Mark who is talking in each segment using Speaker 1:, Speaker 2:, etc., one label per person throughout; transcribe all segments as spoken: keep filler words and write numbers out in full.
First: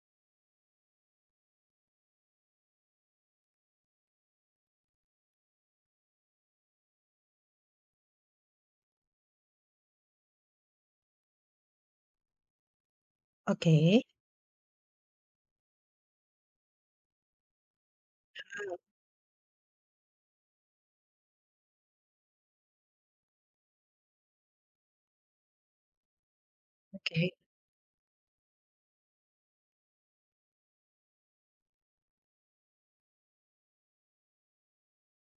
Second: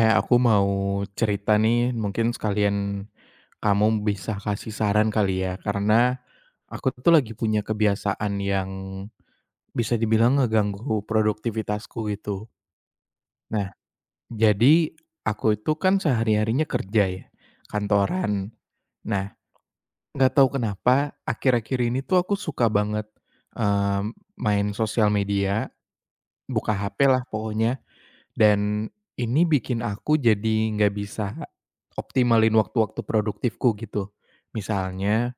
Speaker 1: Eh, aku mau cerita nih, mungkin sekalian kamu bisa kasih saran kali ya, karena aku tuh lagi punya kebiasaan yang bisa dibilang ngeganggu produktivitasku gitu. Nah,
Speaker 2: Oke.
Speaker 1: jadi aku itu kan sehari-harinya kerja ya, kantoran.
Speaker 2: Ah,
Speaker 1: Nah, nggak tahu kenapa akhir-akhir ini tuh aku suka banget em, main sosial media, buka ha pe lah
Speaker 2: oke
Speaker 1: pokoknya. Dan ini bikin aku jadi nggak bisa optimalin waktu-waktu produktifku gitu. Misalnya,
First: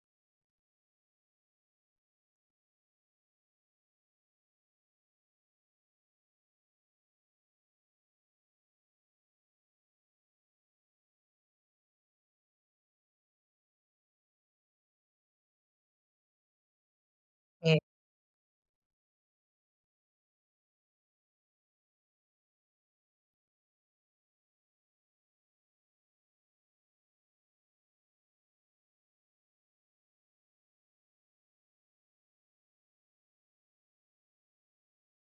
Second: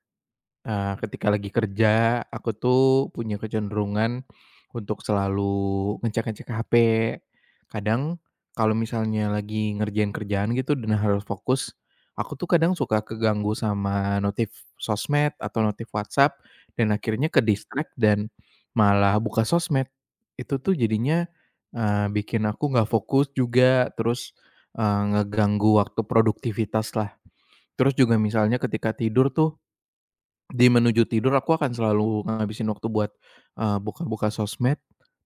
Speaker 1: Eee, ketika lagi kerja, aku tuh punya kecenderungan untuk selalu ngecek-ngecek ha pe. Kadang kalau misalnya lagi ngerjain kerjaan gitu dan harus fokus, aku tuh kadang suka keganggu sama notif sosmed atau notif WhatsApp dan akhirnya
Speaker 2: oke.
Speaker 1: ke-distract dan malah buka sosmed. Itu tuh jadinya, eee, bikin aku nggak fokus juga, terus, eee, ngeganggu waktu produktivitas lah. Terus juga misalnya ketika tidur tuh di menuju tidur aku akan selalu ngabisin waktu buat, eee, buka-buka sosmed,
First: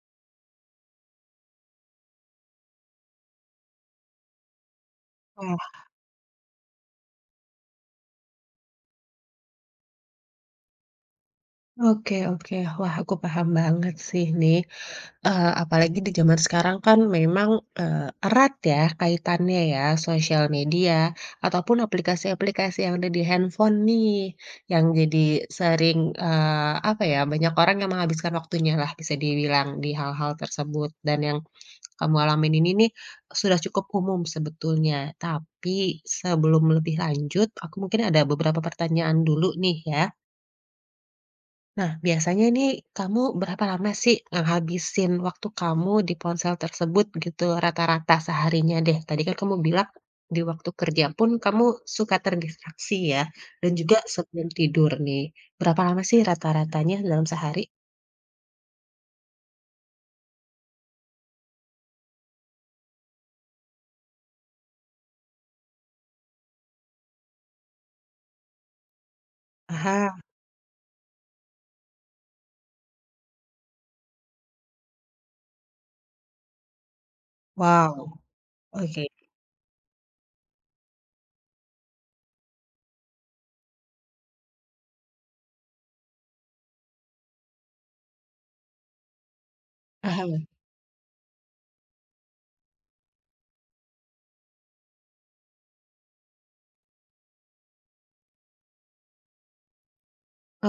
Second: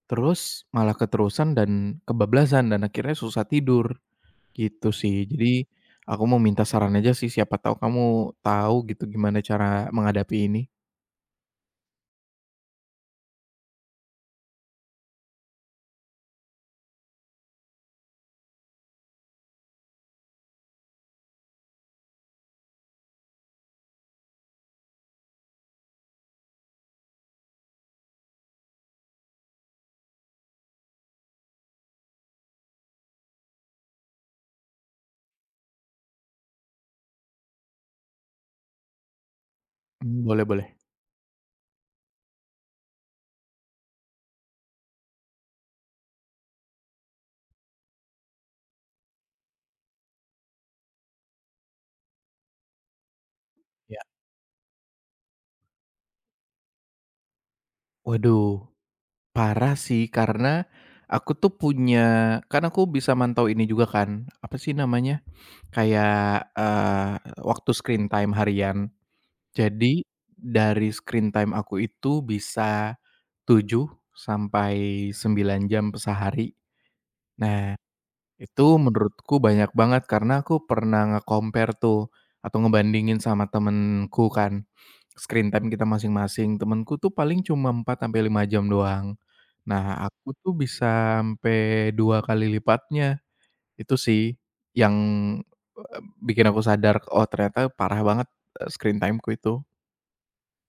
Speaker 1: terus malah keterusan dan kebablasan dan akhirnya susah tidur, gitu sih. Jadi, aku mau minta saran aja sih, siapa tahu kamu tahu gitu gimana cara menghadapi ini?
Speaker 2: Oke oke. Wah, aku paham banget sih nih, eee, apalagi di zaman sekarang kan memang, eee, erat ya kaitannya ya, sosial media ataupun aplikasi-aplikasi yang ada di handphone nih, yang jadi sering, eee, apa ya, banyak orang yang menghabiskan waktunya lah bisa dibilang di hal-hal tersebut. Dan yang kamu alamin ini nih sudah cukup umum sebetulnya. Tapi sebelum lebih lanjut, aku mungkin ada beberapa pertanyaan dulu nih ya.
Speaker 1: Mmm, boleh boleh.
Speaker 2: Nah, biasanya ini kamu berapa lama sih ngehabisin waktu kamu di ponsel tersebut gitu rata-rata seharinya deh? Tadi kan kamu bilang di waktu kerja pun kamu suka terdistraksi ya, dan juga
Speaker 1: Ya.
Speaker 2: sebelum tidur nih. Berapa lama sih rata-ratanya dalam sehari?
Speaker 1: Waduh, parah sih karena aku tuh punya, kan aku bisa mantau ini juga kan, apa sih namanya, kayak, eee, waktu screen time harian. Jadi,
Speaker 2: Aha,
Speaker 1: dari screen time aku itu bisa tujuh sampai sembilan jam sehari. Nah,
Speaker 2: wow,
Speaker 1: itu
Speaker 2: oke.
Speaker 1: menurutku banyak banget karena aku pernah nge-compare tuh atau ngebandingin sama temenku kan, screen time kita masing-masing. Temenku tuh paling cuma empat sampai lima jam doang. Nah,
Speaker 2: Aha.
Speaker 1: aku tuh bisa sampai dua kali lipatnya. Itu sih yang, eee, bikin aku sadar, "Oh ternyata parah banget, eee, screen timeku itu."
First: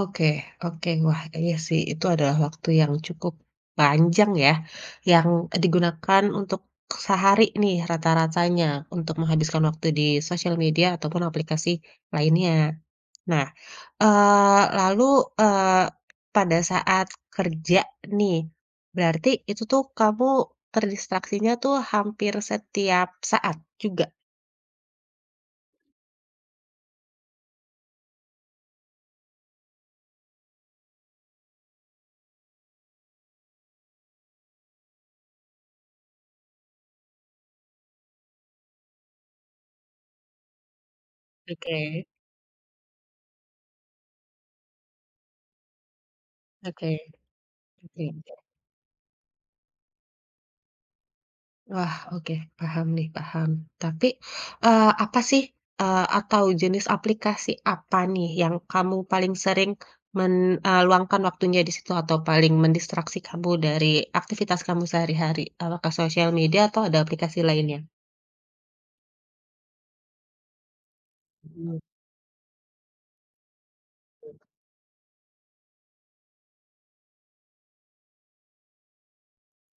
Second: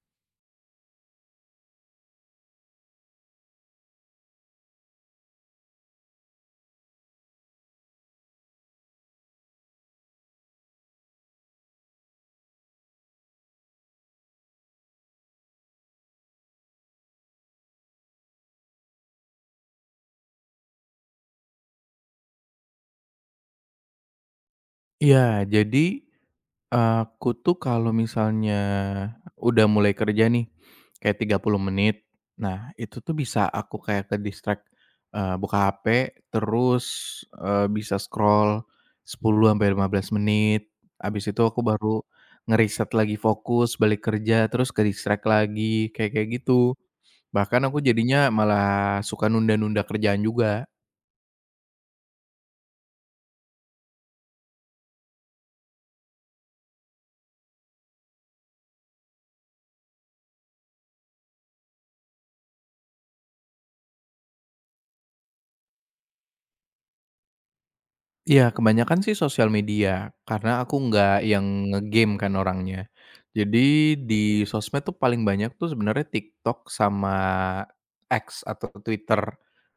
Speaker 2: Oke oke. Wah, iya sih, itu adalah waktu yang cukup panjang ya, yang digunakan untuk sehari nih rata-ratanya untuk menghabiskan waktu di sosial media ataupun aplikasi lainnya. Nah, eee, lalu, eee, pada saat kerja nih, berarti itu tuh kamu terdistraksinya tuh hampir setiap saat juga?
Speaker 1: Iya, jadi Aku tuh kalau misalnya udah mulai kerja nih, kayak tiga puluh menit. Nah, itu tuh bisa aku kayak ke-distract, eee, buka ha pe, terus, eee, bisa scroll sepuluh sampai lima belas menit, habis itu aku baru ngeriset lagi fokus, balik kerja, terus ke-distract lagi, kayak kayak gitu.
Speaker 2: Oke
Speaker 1: Bahkan aku
Speaker 2: oke
Speaker 1: jadinya
Speaker 2: oke.
Speaker 1: malah suka nunda-nunda kerjaan juga.
Speaker 2: Wah, oke, paham nih, paham. Tapi, eee, apa sih, eee, atau jenis aplikasi apa nih yang kamu paling sering meluangkan waktunya di situ atau paling mendistraksi kamu dari aktivitas kamu sehari-hari? Apakah sosial media atau ada aplikasi lainnya?
Speaker 1: Iya, kebanyakan sih sosial media, karena aku nggak yang
Speaker 2: Mmm,
Speaker 1: nge-game kan orangnya. Jadi di sosmed tuh paling banyak tuh sebenarnya TikTok sama X atau Twitter.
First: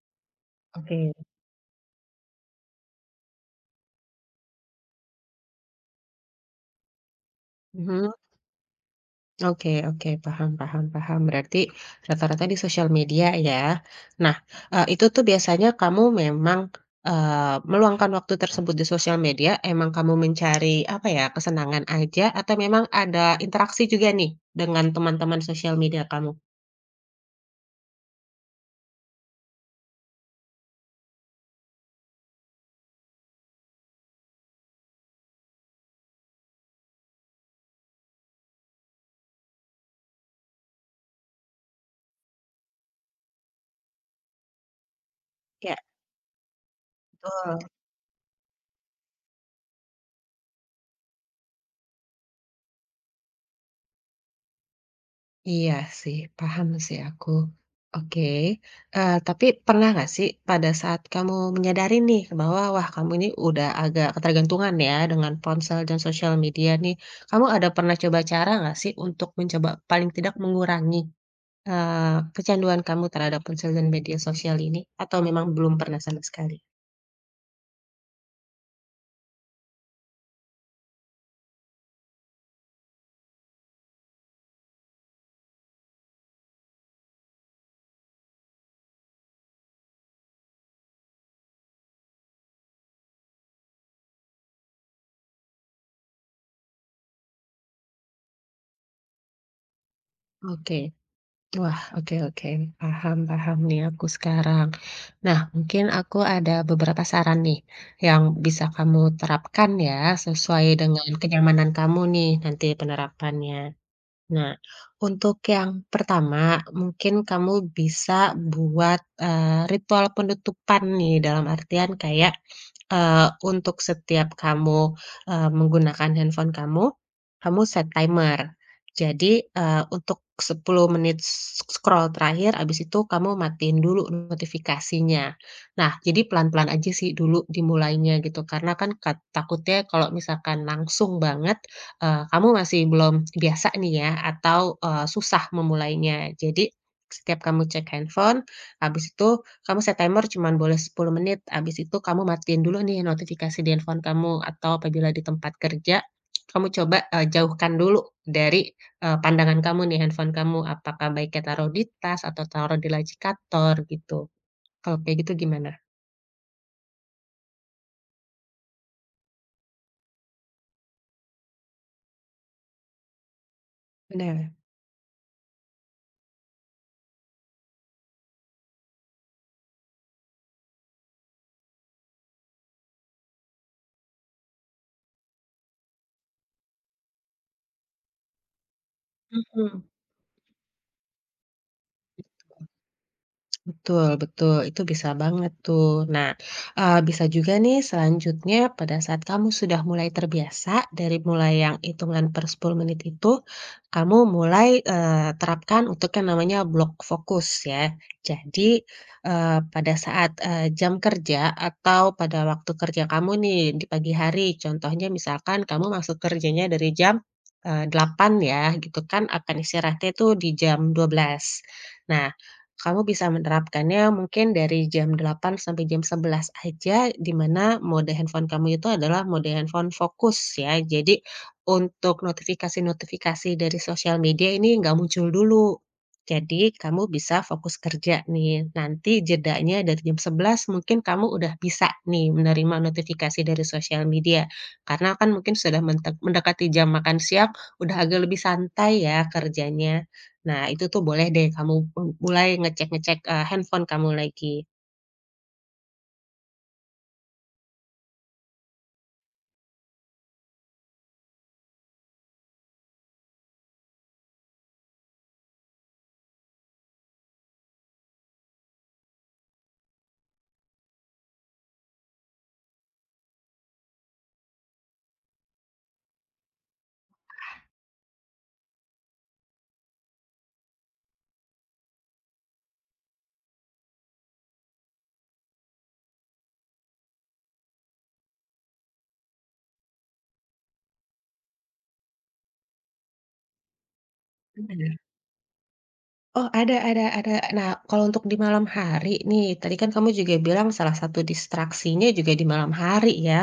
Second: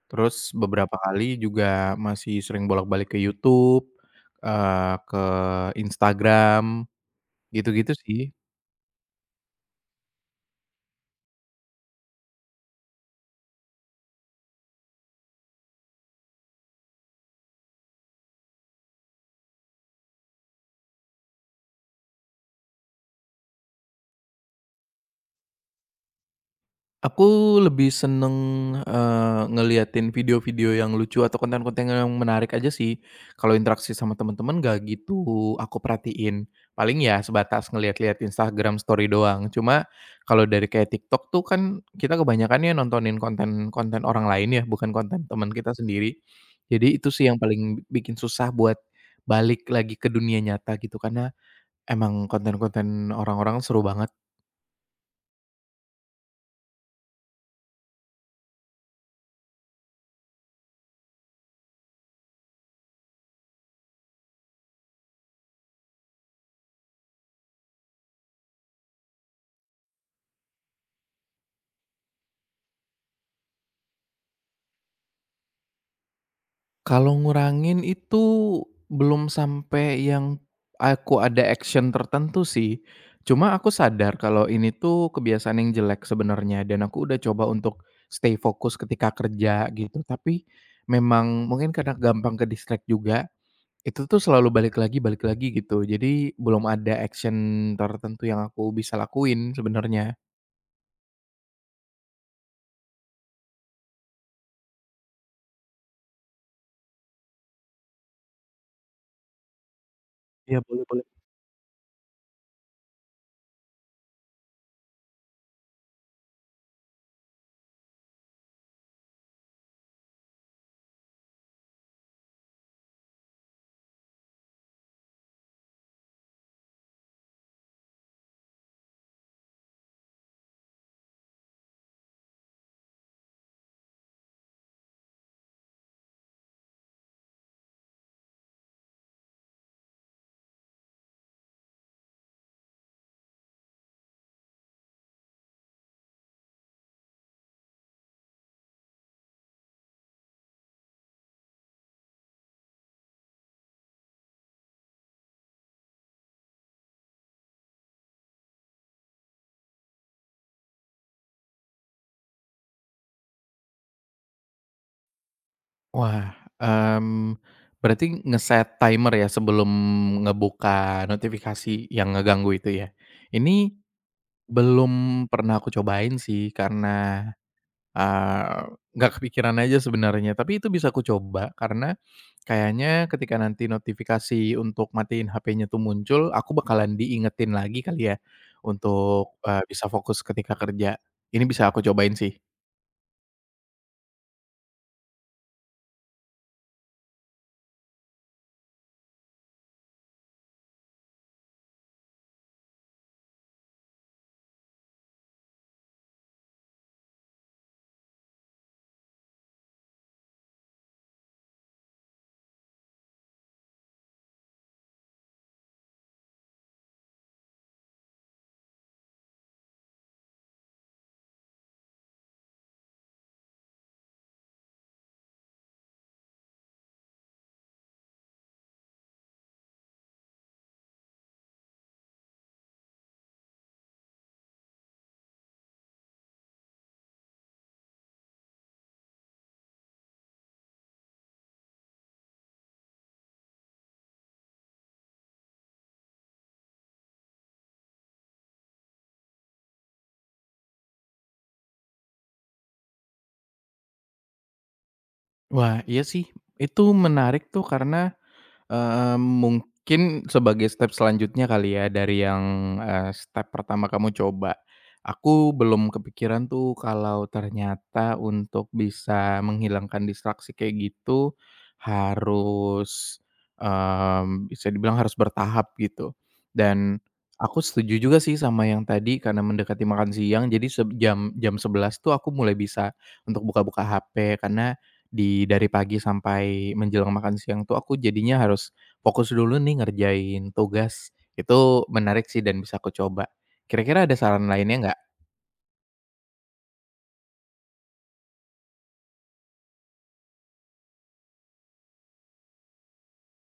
Speaker 1: Terus beberapa
Speaker 2: oke.
Speaker 1: kali juga masih sering bolak-balik ke YouTube, eee, ke Instagram, gitu-gitu
Speaker 2: Mhm.
Speaker 1: sih.
Speaker 2: Oke oke, paham paham paham. Berarti rata-rata di sosial media ya. Nah, eee, itu tuh biasanya kamu memang, eee, meluangkan waktu tersebut di sosial media, emang kamu mencari, apa ya, kesenangan aja atau memang ada interaksi juga nih dengan teman-teman sosial media kamu?
Speaker 1: Aku lebih seneng, eee, ngeliatin video-video yang lucu atau konten-konten yang menarik aja sih. Kalau interaksi sama teman-teman gak gitu aku perhatiin. Paling ya sebatas ngeliat-liat Instagram story doang. Cuma kalau dari kayak TikTok tuh kan kita kebanyakannya nontonin konten-konten orang lain ya, bukan konten teman
Speaker 2: Ya.
Speaker 1: kita sendiri. Jadi itu sih yang
Speaker 2: Betul.
Speaker 1: paling bikin susah buat balik lagi ke dunia nyata gitu, karena emang konten-konten orang-orang seru banget.
Speaker 2: Iya sih, paham sih aku. Oke, eee, tapi pernah nggak sih pada saat kamu menyadari nih bahwa, wah kamu ini udah agak ketergantungan ya dengan ponsel dan sosial media nih, kamu ada pernah coba cara nggak sih untuk mencoba paling tidak mengurangi, eee, kecanduan kamu terhadap ponsel dan media sosial ini? Atau memang belum pernah sama sekali?
Speaker 1: Kalau ngurangin itu belum sampai yang aku ada action tertentu sih. Cuma aku sadar kalau ini tuh kebiasaan yang jelek sebenarnya dan aku udah coba untuk stay fokus ketika kerja gitu, tapi memang mungkin karena gampang ke-distract juga, itu tuh selalu balik lagi balik lagi gitu. Jadi belum ada action tertentu yang aku bisa lakuin sebenarnya.
Speaker 2: Oke. Wah, oke oke. Paham paham nih aku sekarang. Nah, mungkin aku ada beberapa saran nih yang bisa kamu terapkan ya,
Speaker 1: Iya,
Speaker 2: sesuai
Speaker 1: boleh boleh.
Speaker 2: dengan kenyamanan kamu nih nanti penerapannya. Nah, untuk yang pertama, mungkin kamu bisa buat, eee, ritual penutupan nih, dalam artian kayak Eee, untuk setiap kamu, eee, menggunakan handphone kamu, kamu set timer. Jadi, eee, untuk sepuluh menit scroll terakhir, abis itu kamu matiin dulu notifikasinya. Nah, jadi pelan-pelan aja sih dulu dimulainya gitu, karena kan kat takutnya kalau misalkan langsung banget, eee, kamu masih belum biasa nih ya atau, eee, susah memulainya. Jadi, setiap kamu cek handphone, habis itu kamu set timer cuman boleh sepuluh menit, habis itu kamu matiin dulu nih notifikasi di handphone kamu atau apabila di tempat kerja, kamu coba, eee, jauhkan dulu dari, eee, pandangan kamu nih handphone kamu, apakah baiknya taruh di tas atau taruh di laci kantor gitu. Kalau kayak gitu gimana?
Speaker 1: Wah, mmm, berarti ngeset timer ya sebelum ngebuka notifikasi yang ngeganggu itu ya? Ini
Speaker 2: Bener.
Speaker 1: belum pernah aku cobain sih karena, eee, nggak kepikiran aja sebenarnya, tapi itu bisa aku coba karena kayaknya ketika nanti notifikasi untuk matiin ha pe-nya tuh muncul, aku bakalan diingetin lagi kali ya untuk, eee,
Speaker 2: Mhm.
Speaker 1: bisa fokus ketika kerja. Ini bisa aku cobain sih.
Speaker 2: Betul betul, itu bisa banget tuh. Nah, eee, bisa juga nih selanjutnya pada saat kamu sudah mulai terbiasa, dari mulai yang hitungan per sepuluh menit itu, kamu mulai, eee, terapkan untuk yang namanya block fokus ya. Jadi, eee, pada saat, eee, jam kerja atau pada waktu kerja kamu nih di pagi hari, contohnya misalkan kamu masuk kerjanya dari jam, eee, delapan ya gitu kan, akan istirahatnya itu di jam dua belas. Nah, kamu bisa menerapkannya mungkin dari jam delapan sampai jam sebelas aja, di mana mode handphone kamu itu adalah mode handphone fokus ya. Jadi, untuk notifikasi-notifikasi dari sosial media ini nggak muncul dulu. Jadi, kamu bisa fokus kerja nih. Nanti jedanya dari jam sebelas mungkin kamu udah bisa nih menerima notifikasi dari sosial media. Karena kan mungkin sudah mentek mendekati jam makan siang, udah agak lebih santai ya kerjanya. Nah, itu tuh boleh deh kamu mulai ngecek-ngecek, eee, handphone kamu lagi.
Speaker 1: Wah, iya sih, itu menarik tuh karena, Eee, mungkin sebagai step selanjutnya kali ya dari yang, eee, step pertama kamu coba. Aku belum kepikiran tuh kalau ternyata untuk bisa menghilangkan distraksi kayak gitu harus, mmm, bisa dibilang harus bertahap gitu. Dan aku setuju juga sih sama yang tadi karena mendekati makan siang, jadi seb jam jam sebelas tuh aku mulai bisa untuk buka-buka ha pe karena di dari pagi sampai menjelang makan siang tuh aku jadinya harus fokus dulu nih ngerjain tugas. Itu menarik sih dan bisa aku coba. Kira-kira ada saran lainnya nggak?
Speaker 2: Oh, ada ada ada. Nah, kalau untuk di malam hari nih, tadi kan kamu juga bilang salah satu distraksinya juga di malam hari ya,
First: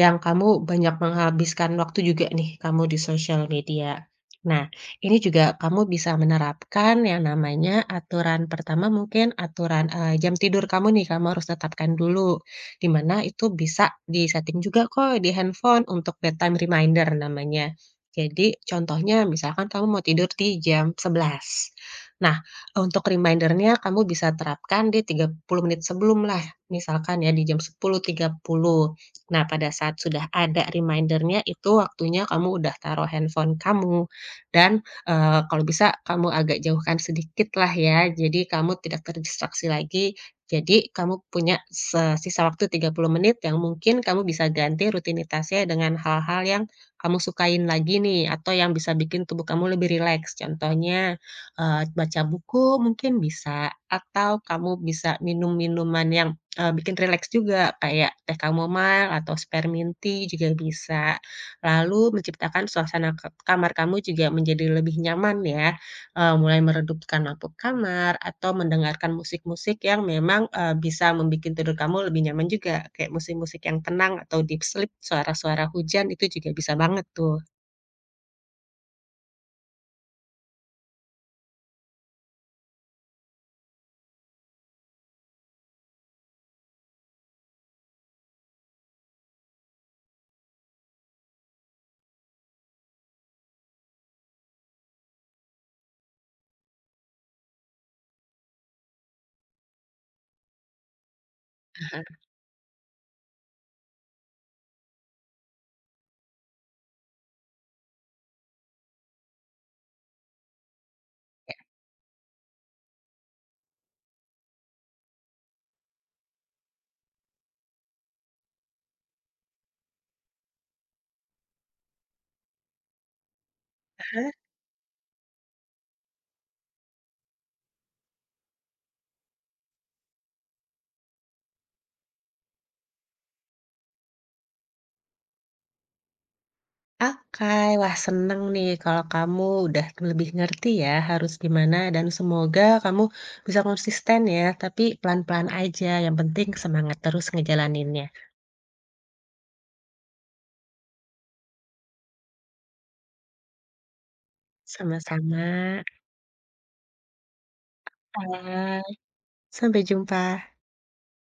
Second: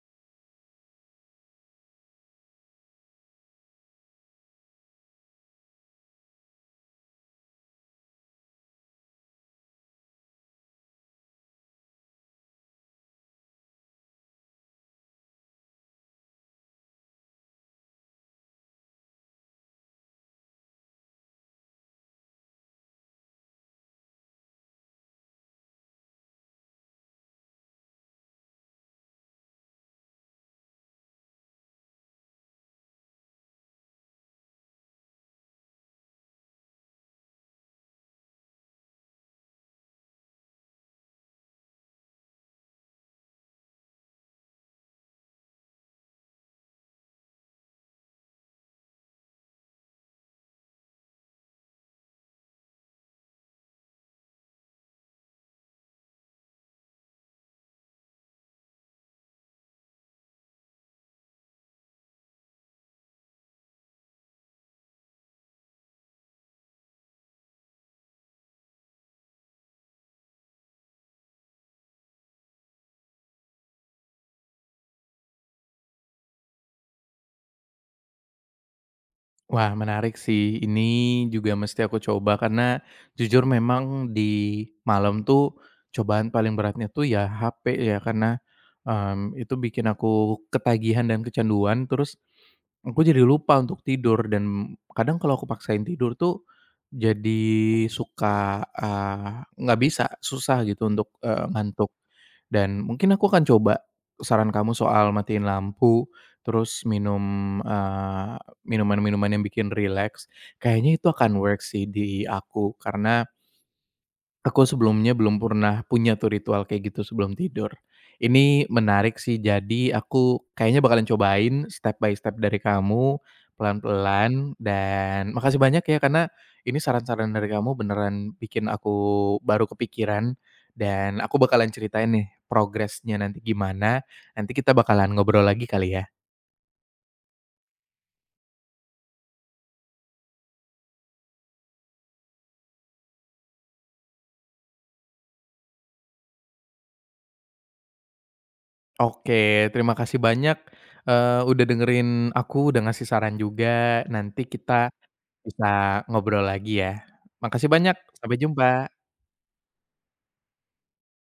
Speaker 2: yang kamu banyak menghabiskan waktu juga nih kamu di sosial media. Nah, ini juga kamu bisa menerapkan yang namanya aturan pertama mungkin aturan eh, jam tidur kamu nih, kamu harus tetapkan dulu. Di mana itu bisa disetting juga kok di handphone untuk bedtime reminder namanya. Jadi contohnya misalkan kamu mau tidur di jam sebelas. Nah, untuk reminder-nya kamu bisa terapkan di tiga puluh menit sebelum lah misalkan ya di jam sepuluh tiga puluh. Nah, pada saat sudah ada reminder-nya itu waktunya kamu udah taruh handphone kamu dan, eee, kalau bisa kamu agak jauhkan sedikit lah ya, jadi kamu tidak terdistraksi lagi. Jadi kamu punya se sisa waktu tiga puluh menit yang mungkin kamu bisa ganti rutinitasnya dengan hal-hal yang kamu sukain lagi nih atau yang bisa bikin tubuh kamu lebih rileks. Contohnya eee, baca buku mungkin bisa, atau kamu bisa minum minuman yang, eee, bikin rileks juga kayak teh chamomile atau spearmint tea juga bisa. Lalu menciptakan suasana ke kamar kamu juga menjadi lebih nyaman ya, eee, mulai meredupkan lampu kamar atau mendengarkan musik-musik yang memang, eee, bisa membuat tidur kamu lebih nyaman juga, kayak musik-musik yang tenang atau deep sleep, suara-suara hujan itu juga bisa banget tuh.
Speaker 1: Wah, menarik sih, ini juga mesti aku coba karena jujur memang di malam tuh cobaan paling beratnya tuh ya ha pe ya, karena, mmm, itu bikin aku ketagihan dan kecanduan terus. Aku jadi lupa untuk tidur dan kadang kalau aku paksain tidur tuh jadi suka, eee, nggak bisa, susah gitu untuk, eee, ngantuk. Dan mungkin aku akan coba saran kamu soal matiin lampu, terus minum, eee, minuman-minuman yang bikin relax, kayaknya itu akan work sih di aku karena aku sebelumnya belum pernah punya tuh ritual kayak gitu sebelum tidur. Ini menarik sih, jadi aku kayaknya bakalan cobain step by step dari kamu, pelan-pelan, dan makasih banyak ya karena ini saran-saran dari kamu beneran bikin aku baru kepikiran, dan aku bakalan ceritain nih progresnya nanti gimana, nanti kita bakalan ngobrol lagi kali ya?
Speaker 2: Okai. Wah, seneng nih kalau kamu udah lebih ngerti ya harus gimana dan semoga kamu bisa konsisten ya, tapi pelan-pelan aja, yang penting semangat terus ngejalaninnya.
Speaker 1: Oke, terima kasih banyak, eee, udah dengerin aku, udah ngasih saran juga, nanti kita
Speaker 2: Sama-sama.
Speaker 1: bisa ngobrol lagi ya. Makasih banyak, sampai
Speaker 2: Bye.
Speaker 1: jumpa.
Speaker 2: Sampai jumpa.